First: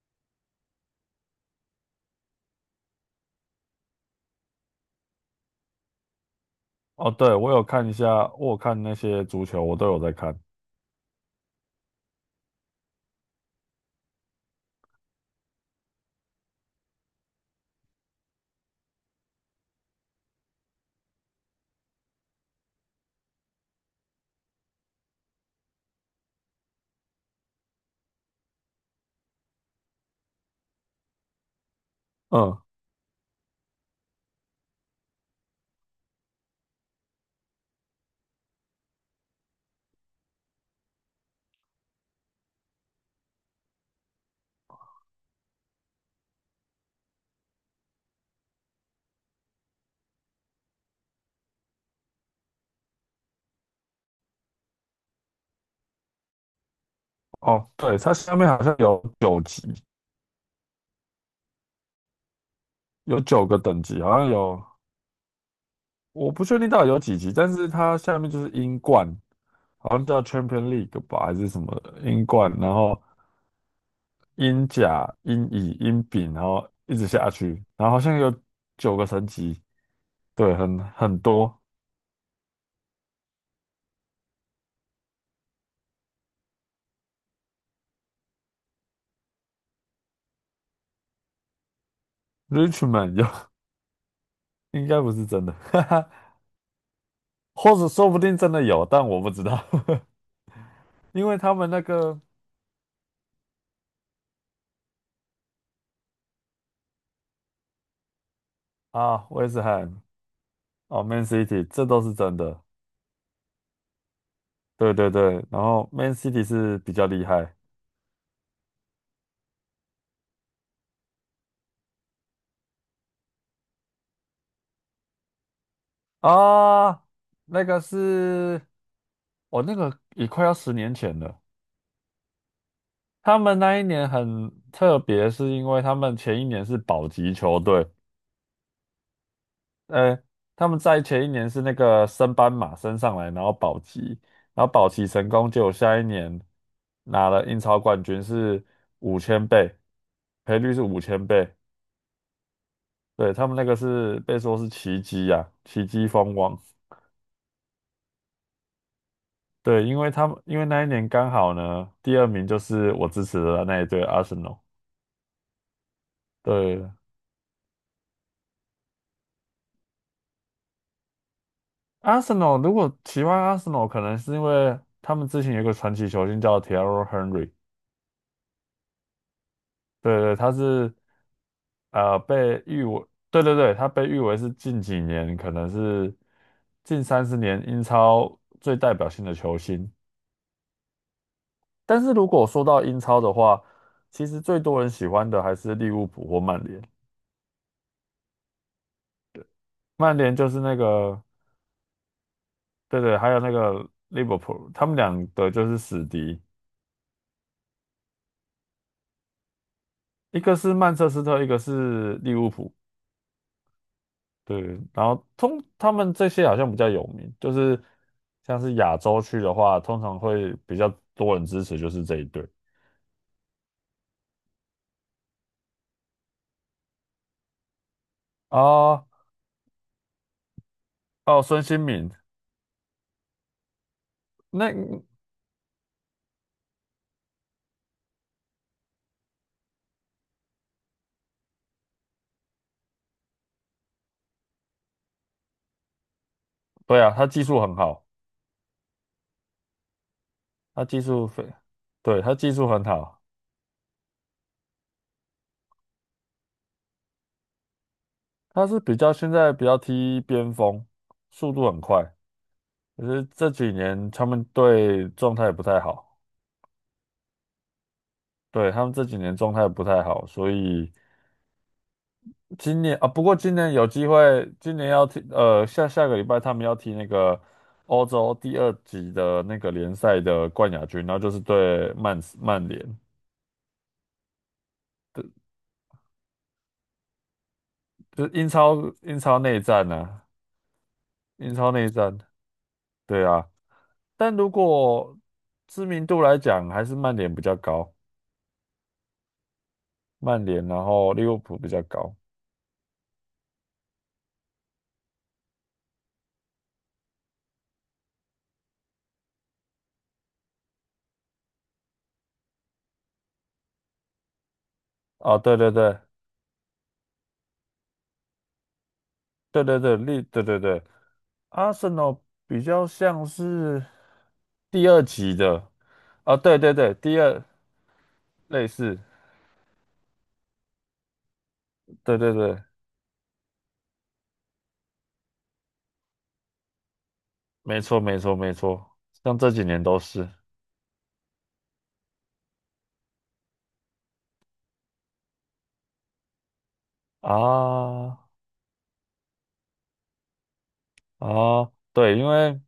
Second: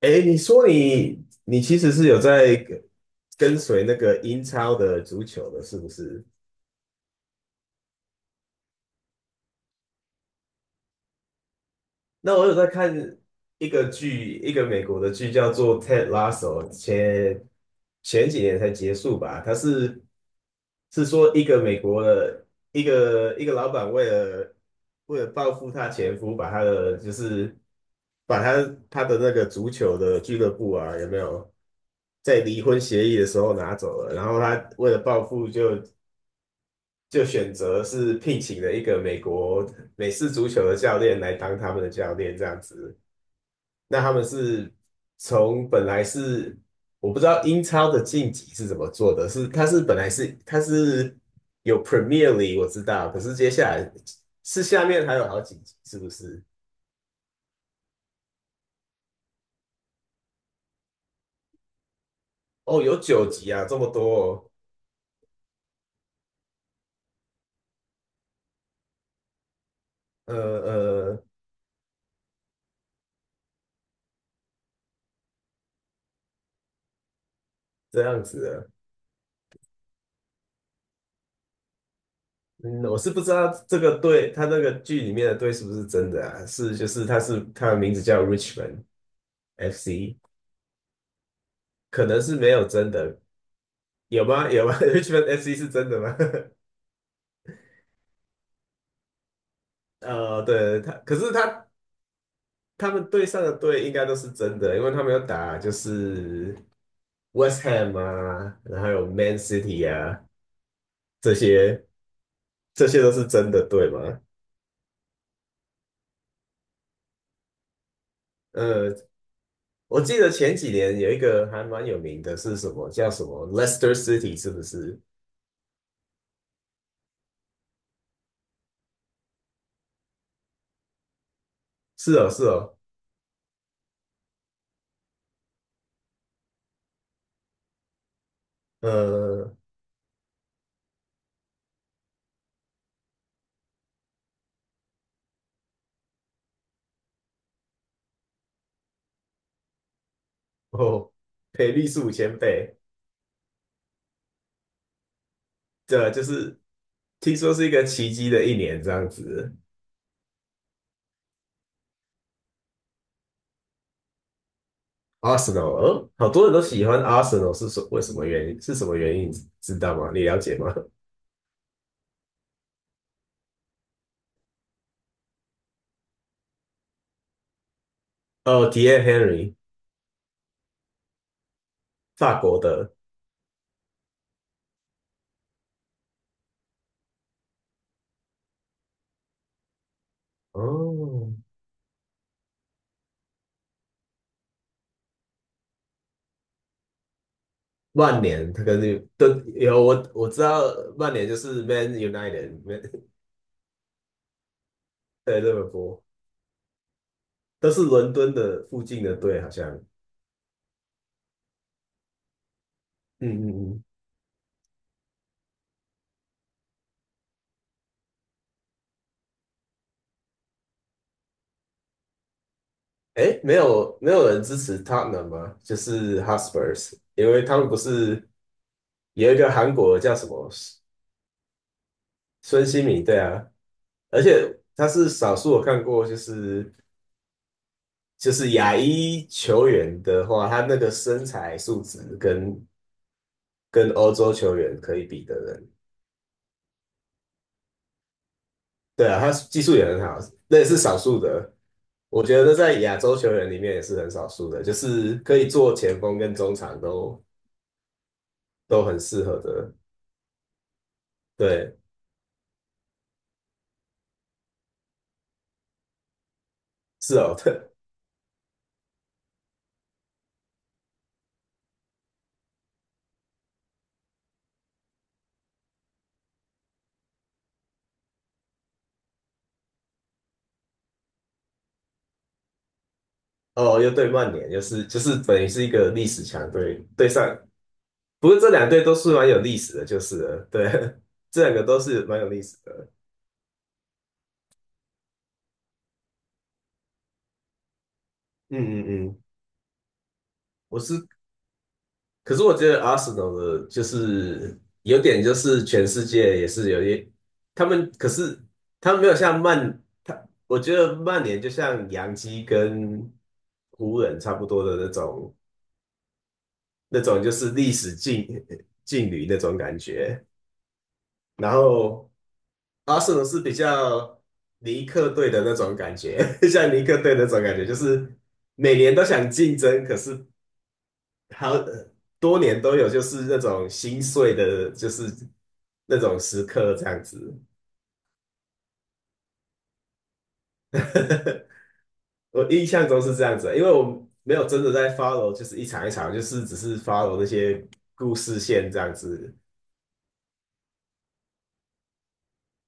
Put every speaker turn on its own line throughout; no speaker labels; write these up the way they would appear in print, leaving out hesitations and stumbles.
哎，你说你其实是有在跟随那个英超的足球的，是不是？
哦，对，我有看一下，我有看那些足球，我都有在看。
那我有在看一个剧，一个美国的剧叫做《Ted Lasso》，前几年才结束吧。它是说一个美国的一个老板为了报复他前夫，把他的就是把他的那个足球的俱乐部啊，有没有在
嗯。
离婚协议的时候拿走了？然后他为了报复就选择是聘请了一个美式足球的教练来当他们的教练，这样子。那他们是从本来是我不知道英超的晋级是怎么做的，是它是本来是它是有 Premier League 我知道，可是接下来是下面还有好几集是不是？
哦，对，它下面好像有九级，
哦，有
有
九
九
集
个
啊，这
等
么
级，好像
多
有，我不确定到底有几级，但是它下面就是英冠，好像叫
哦，
Champion League
呃，
吧，还是什么的英冠，然后英甲、英乙、英丙，然后一直下去，然后好
这
像
样
有
子的。
九个层级，对，很多。
嗯，我是不知道这个队，他那个剧里面的队是不是真的啊？是，就是他的名字叫 Richmond FC，可能是没有真
Richmond
的，
有，
有吗？有 吗
应该不是
？Richmond
真的，
FC 是
哈
真的
哈，
吗？
或者说不定真的有，但我不知道。
对，可
因
是
为他
他
们那个
他们队上的队应该都是真的，因为他们有打就是 West Ham 啊，然后有
啊，
Man
威斯
City
汉
啊，
哦，Man
这
City，
些
这都是真的。
这些都是真的队嘛。
对对对，然后 Man City 是比较厉害
呃，我记得前几年有一个还蛮有名的是什么，叫什么 Leicester City 是不是？
啊，那个是，哦，那个也快要10年前了。
是哦，是哦，
他们那一年很特别，是因为他们前一年是保级球队，
呃，
呃，他们在前一年是那个升班马升上来，然后保级，然后保级成功，结果下一年拿了英超冠军，是五千倍，赔率是五
哦，
千倍。
赔率是5000倍，
对，他们那个是被说是奇迹啊，奇
对
迹
啊，就
风
是
光。
听说是一个奇迹的一年这样子。
对，因为那一年刚好呢，第二名就是我支持的那一队阿森纳。
Arsenal，好多人都喜
对，
欢 Arsenal，是为什么原因？是什么原因？知道吗？你了解吗？
阿森纳如果喜欢阿森纳，可能是因为他们之前有一个传奇球星叫 t e r r y Henry。
哦 t h i Henry，
对对，他是
法国
被誉
的。
为，对对对，他被誉为是近几年可能是近30年英超最代表性的球星。
哦，
但是如果说到英超的话，其实最多人喜欢的还是利物浦或曼联。
曼联，他跟利都有我
曼
我
联
知
就是
道，
那
曼
个，
联就是 Man United，Man
对对，还有那个利物浦，他们 两
对
个
利
就
物
是
浦，
死敌，
都是伦敦的附近的队，好像。
一个是曼彻斯特，一个是利物浦。
嗯嗯嗯。
对，然后他们这些好像比较有名，就是像是亚洲区的话，通常会比较多人支持就是这一队
哎，没有人支持 Tottenham 吗？就是 h u s p e r s 因为他们不是
啊。
有一个韩国叫什么
哦，孙兴慜，
孙兴慜，对啊，而且他
那
是少数我看过，就是亚裔球员的话，他那个身材素质跟欧洲球员可以比的人，
对啊，他技术很好，
对啊，他技术也很好，那也是
他
少
技
数
术非，
的。
对，
我
他
觉
技
得
术
在
很
亚洲
好。
球员里面也是很少数的，就是可以做前锋跟中场都
他是
都
比
很
较
适
现
合
在比
的。
较踢边锋，速度
对，
很快。可是这几年他们队状态不太好，
是哦，对，
对，他们这几年状态不太好，所以今年啊，不过今年有机会，今年要踢下下个礼拜他们要踢那个欧洲第二级的那个联赛的冠亚军，然后就是对曼联，
哦，又对曼联，就是
对，
等于是一个历史强队，对上，
就
不
是
过
英
这两
超
队都是
英
蛮
超
有历
内
史的，
战
就是
啊，
了对，这两
英
个
超
都
内
是
战，
蛮有历史的。
对啊。但如果知名度来讲，还是曼联比较高。
嗯嗯嗯，
曼联，
我
然
是，
后利物浦比较高。
可是我觉得 Arsenal 的就是有点就是全世界也是有点，他们可是他们没有像曼，我觉得曼联就像洋基跟湖人差不多的那种
啊，对对对
那种就是历史劲旅那种
对
感
对对，
觉，
对对对，
然
阿森
后
纳比较
Arsenal
像
是比
是
较尼
第二
克队
级
的那
的。
种感觉，
啊，对对
像尼
对，
克队
第
那种
二
感觉，就是
类
每年
似，
都想竞争，可是好
对对
多年
对，
都有，就是那种心碎的，就是那种时刻这样子。
没错没错没错，像这几年都是
我印象中是这样子，因为我没有真的在 follow，就是一场一场，就是只是 follow 那些故
啊
事线这样子。
啊，对，因为。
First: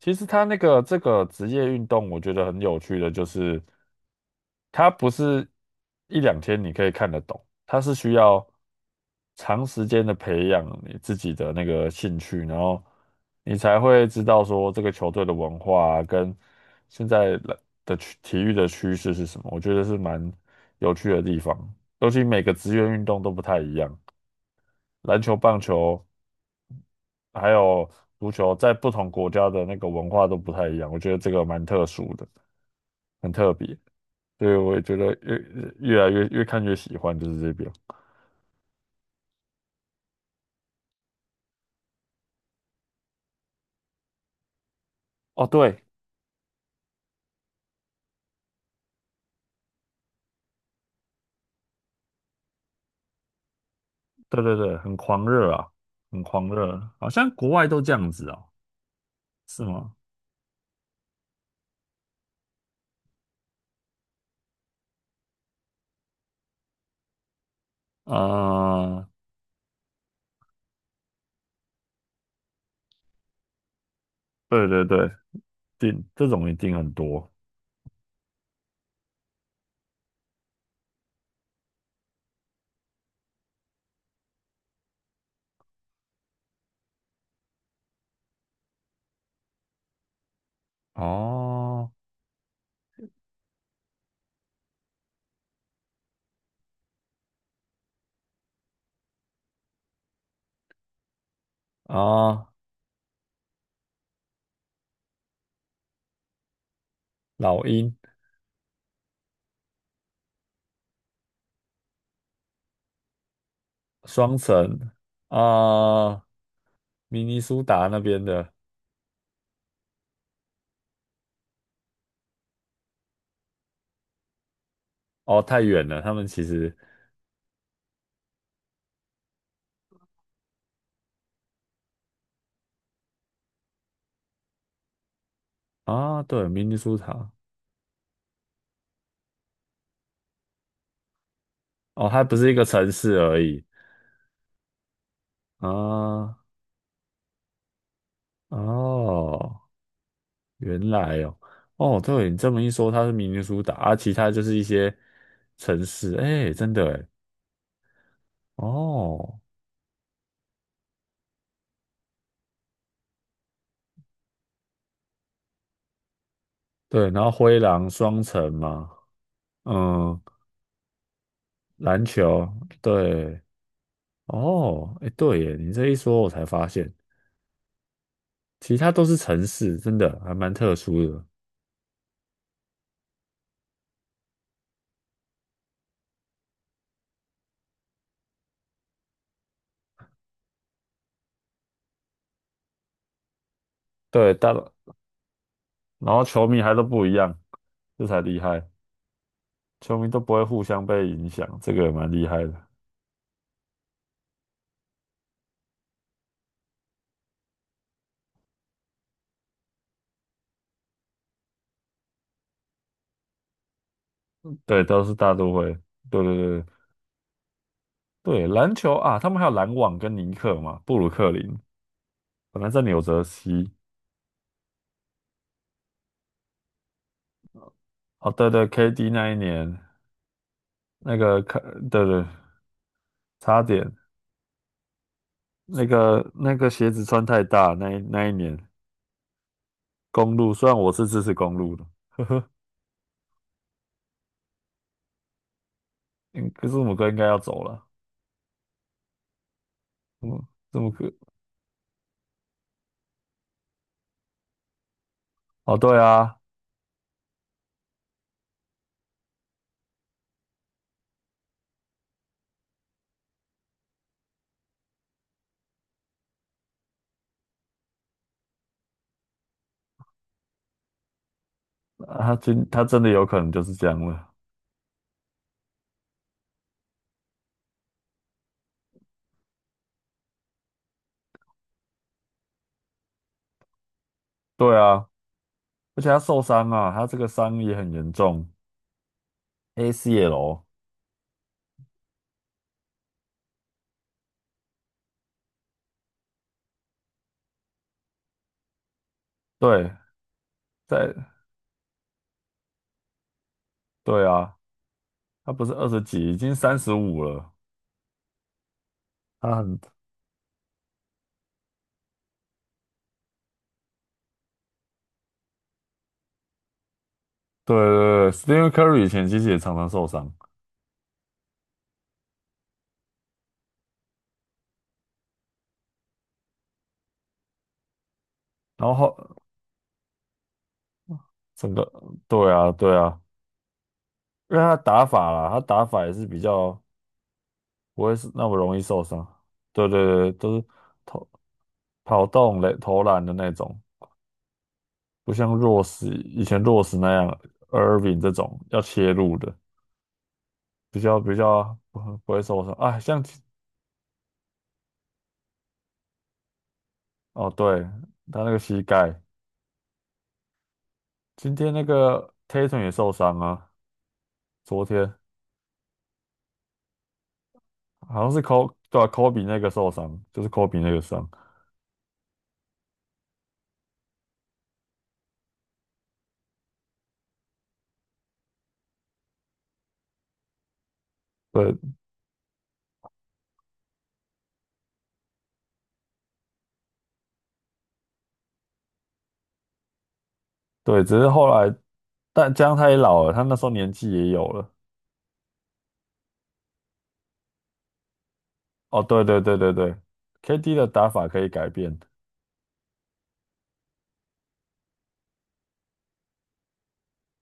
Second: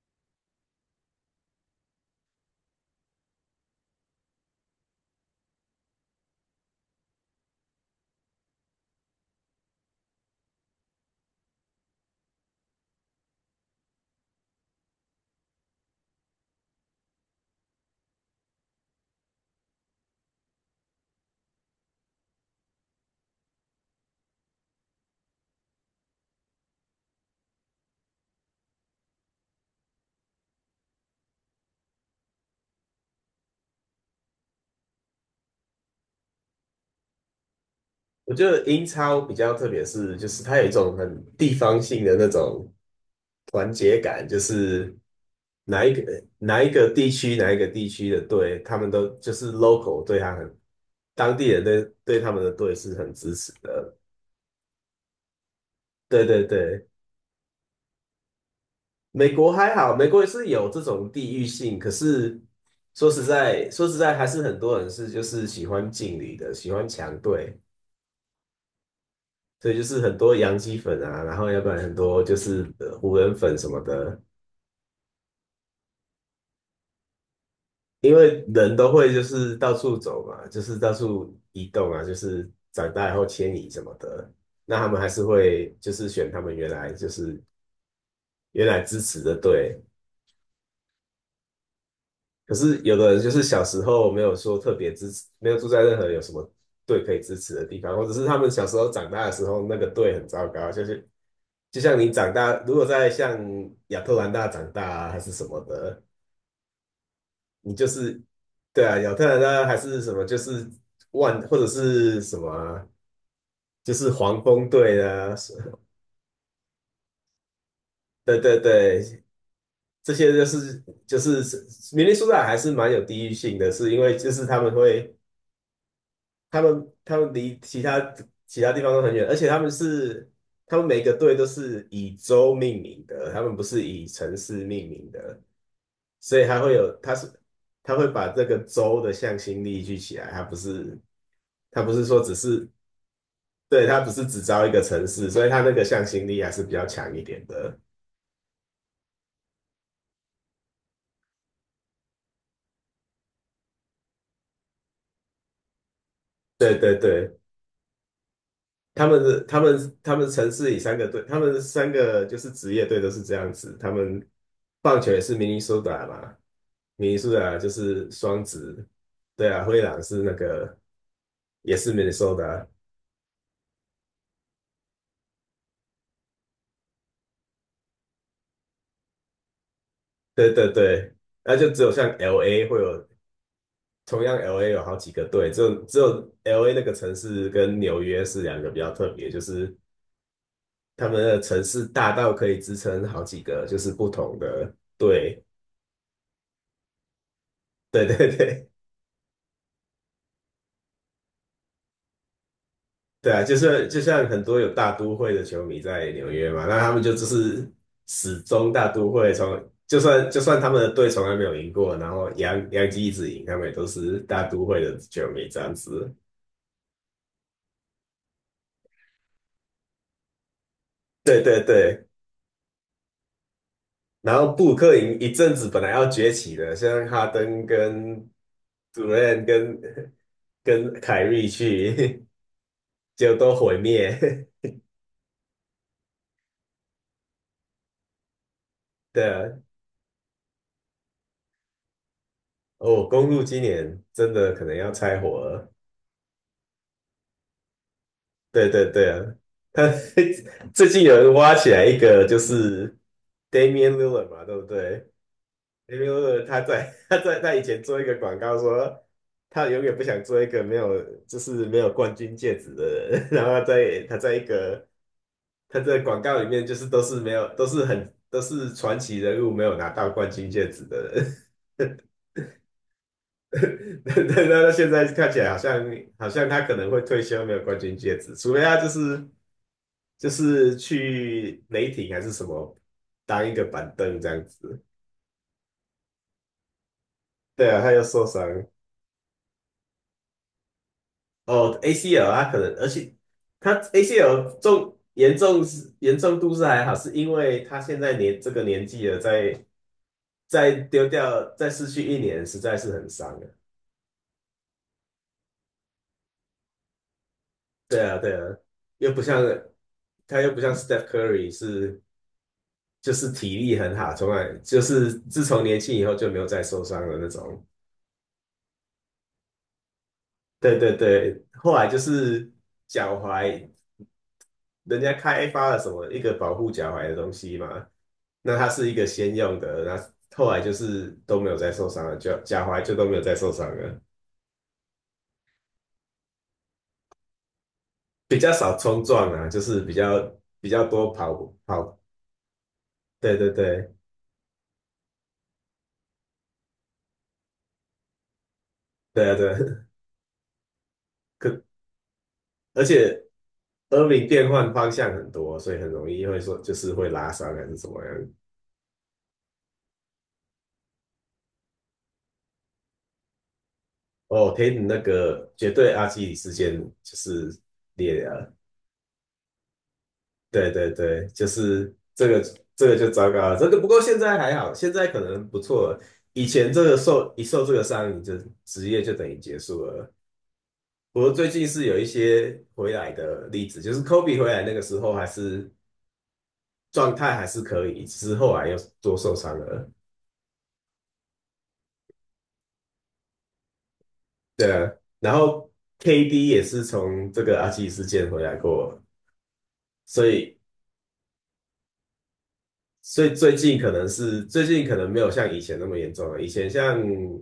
其实他那个这个职业运动，我觉得很有趣的，就是它不是一两天你可以看得懂，它是需要长时间的培养你自己的那个兴趣，然后你才会知道说这个球队的文化啊跟现在的体育的趋势是什么。我觉得是蛮有趣的地方，尤其每个职业运动都不太一样，篮球、棒球。还有足球在不同国家的那个文化都不太一样，我觉得这个蛮特殊的，很特别，所以我也觉得越看越喜欢就是这边。
我觉得英超比较特别是，就是它有一种很地方性的那种团结感，就是
哦，对，
哪一个地区的队，他们都就是 local 对他很当地人对他们的队是很支持的。
对对对，很狂热啊，很
对对
狂热，
对，
好像国外都这样子哦，
美国
是
还好，
吗？
美国也是有这种地域性，可是说实在，还是很多人是就是喜欢劲旅的，喜欢强队。
啊、
所以就是很多洋基粉啊，然后要不然很多就是湖人粉什么的，
对对对，这种一定很多
因为人都会就是到处走嘛，就是到处移动啊，就是长大以后迁移什么的，那他们还是会就是选他们原来支持的队。
哦
可是有的人就是小时候没有说特别支持，没有住在任何有什么队可以支持的地方，或者是他们小时候长大的时候那个队很糟糕，就是就像你长
啊，
大，如果在像亚特兰大长大啊，还是什么的，
老
你就
鹰、
是对啊，亚特兰大还是什么，就是万或者是什么啊就是
双
黄蜂
城
队啊，是
啊、明尼苏达那边
对
的
对对，这些就是明尼苏达还是蛮有地域性的，是因为就是他们会
哦，太远了，他们其
他
实。
们他们离其他地方都很远，而且他们每个队都是以州命名的，他们不是以城市命名的，
啊，
所以
对，
它
明
会
尼
有
苏
它是
达，
它会把这个州的向心力聚起来，它不是。他不是
哦，
说
它
只
不是一个
是
城市而已
对，它不是只招一个城市，所以它那个向心
啊，
力还是比较强一点的。
哦，原来哦，哦，对，你这么一说，它是明尼苏达，啊，其他就是一些城市，哎，真
对
的，
对
哎，
对，他们
哦，
的他们他们城市里三个队，他们三个就是职业队都是这样子。他们棒球也是明尼苏达嘛，
对，
明尼
然后
苏达
灰
就
狼
是
双
双
城
子，
嘛，
对啊，灰狼
嗯，
是那个也是
篮球，
Minnesota，
对，哦，哎，对耶，你这一说，我才发现，其他都是城市，真的还
对
蛮
对
特殊
对，
的，
那就只有像 LA 会有，同样 LA 有好几个队，只有 LA 那个城市跟纽约是两个比较特别，就是他们的城市大到可以支撑好几个，就是不
对，
同
但
的队。
然后球迷还都不一样，
对
这才
对
厉
对
害。球迷都不会互相被影响，这个也蛮厉害的。
对啊，就是就像很多有大都会的球迷在纽约嘛，那他们就是始终大都会从，就算他们的队从来没有赢过，然后洋基一直赢，他们也都是大都会
对，
的
都是
球
大
迷
都
这样
会。
子。
对对对对，篮球啊，他们还有篮网跟尼克嘛，布鲁克
对
林
对对，
本来在纽泽西。
然后布鲁克林一阵子本来要崛起的，现在哈登跟
哦，对对
杜
，KD 那一
兰特
年
跟
那
凯
个
瑞
看，对
去，
对，
就都
差
毁
点
灭。
那个鞋子穿太大，那一年
对啊，
公路，虽然我是支持公路的，
哦，公路今年真的可能要拆伙了。
嗯，可是我们哥应该要走了，
对对对啊，他
嗯，字
最
母
近
哥，
有人挖起来一个，就是 Damian Lillard 嘛，对不对
哦，对
？Damian
啊，
Lillard 他在 他以前做一个广告说，他永远不想做一个没有冠军戒指的人。然后他在广告里面就是都是传奇人物没有拿到冠军戒指的人。
啊他真的有可 能就是这
对
样了。
对，那现在看起来好像他可能会退休，没有冠军戒指，除非他就是去雷霆还是什么当一个板凳这样
对
子。
啊，而且他受伤啊，他这个伤
对
也
啊，他
很
又
严
受伤
重，ACL，
哦，ACL 他可能，而且他 ACL 重严重是严重度是还好，是因为他现在这个年纪了，再
对，
再丢
在
掉再失去一年，实在是很伤啊。
对啊，他不是20几，已经35了。
对啊，对啊，又不像
他很
他又不像 Steph Curry 是就是体力很好，从来就是自从年轻以后就没有再受伤的那种。
对对对，Stephen Curry 以前其实也常常受伤，
对对对，后来就是脚踝，人家开发了什么一个保护脚踝的东西嘛，那它是一
然后
个先
后
用的，那后来就是都没有再
整
受
个
伤了，脚
对
脚
啊
踝就
对
都没
啊，
有再受伤了，
因为他打法啦，他打法也是比较不会是
比
那
较
么
少
容易受
冲
伤。
撞啊，就是
对
比
对
较
对，都是
比较多
投
跑跑。
跑动垒投篮的
对对
那种，
对
不像弱势，以前弱势那样，Irving 这种要切
对啊
入
对
的，
啊，
比 较比
可
较不会受伤
而
啊。
且。耳鸣变换方向很多，所以很容易会说就是会拉
哦
伤还是
对，
怎么样。
他那个膝盖。今天那个 Tatum 也受伤啊，
哦，陪你
昨
那
天
个绝对阿基里事件就是
好
裂
像是
了，
Kobe 对啊，Kobe 那个受伤，就是
对
Kobe
对
那个
对，
伤，
就是这个就糟糕了，这个不过现在还好，现在可能不错了。以前这个受这个伤，你就职业就等于结束了。不过最近
对
是有一些回来的例子，就是 Kobe 回来那个时候还是状态还是可以，只是后来又多受伤了。
对，只是后来，但姜上他也老了，他那时候年纪也有了。
然后 KD 也是从这个阿基里斯腱回来过，
哦，对对对对对
所以
，KD 的打法可以改变。
所以最近可能没有像以前那么严重了。以前像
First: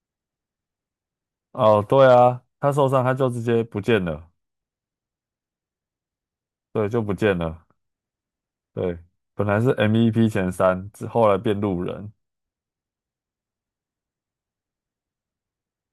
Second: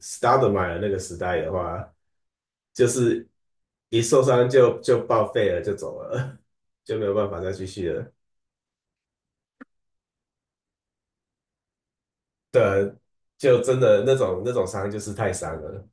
Stoudemire 那个时代的话，
哦，对啊，他
就
受伤他
是
就直接不
一
见
受
了，
伤就报废了，就走了，
对，
就
就
没有
不
办
见
法再继
了。
续了。
对，本来是 MVP 前三，之后来变路人。
对啊就真的那种伤就是太伤了。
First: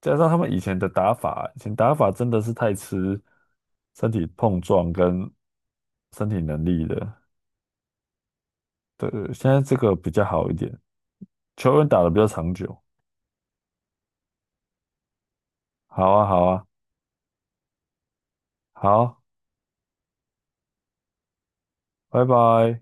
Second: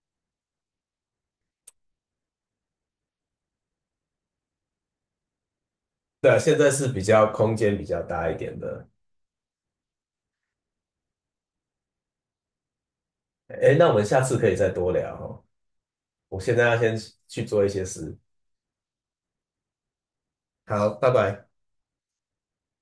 加上他们以前的打法，以前打法真的是太吃身体碰撞跟身
对啊
体
现
能
在
力
是比
了。
较空间比较大一点的。
对，现在这个比较好一点，球员打的比较长久。
哎，那我们下次可以再多聊哦。
好啊，
我
好
现
啊，
在要先去做一些事。
好，
好，拜拜。
拜拜。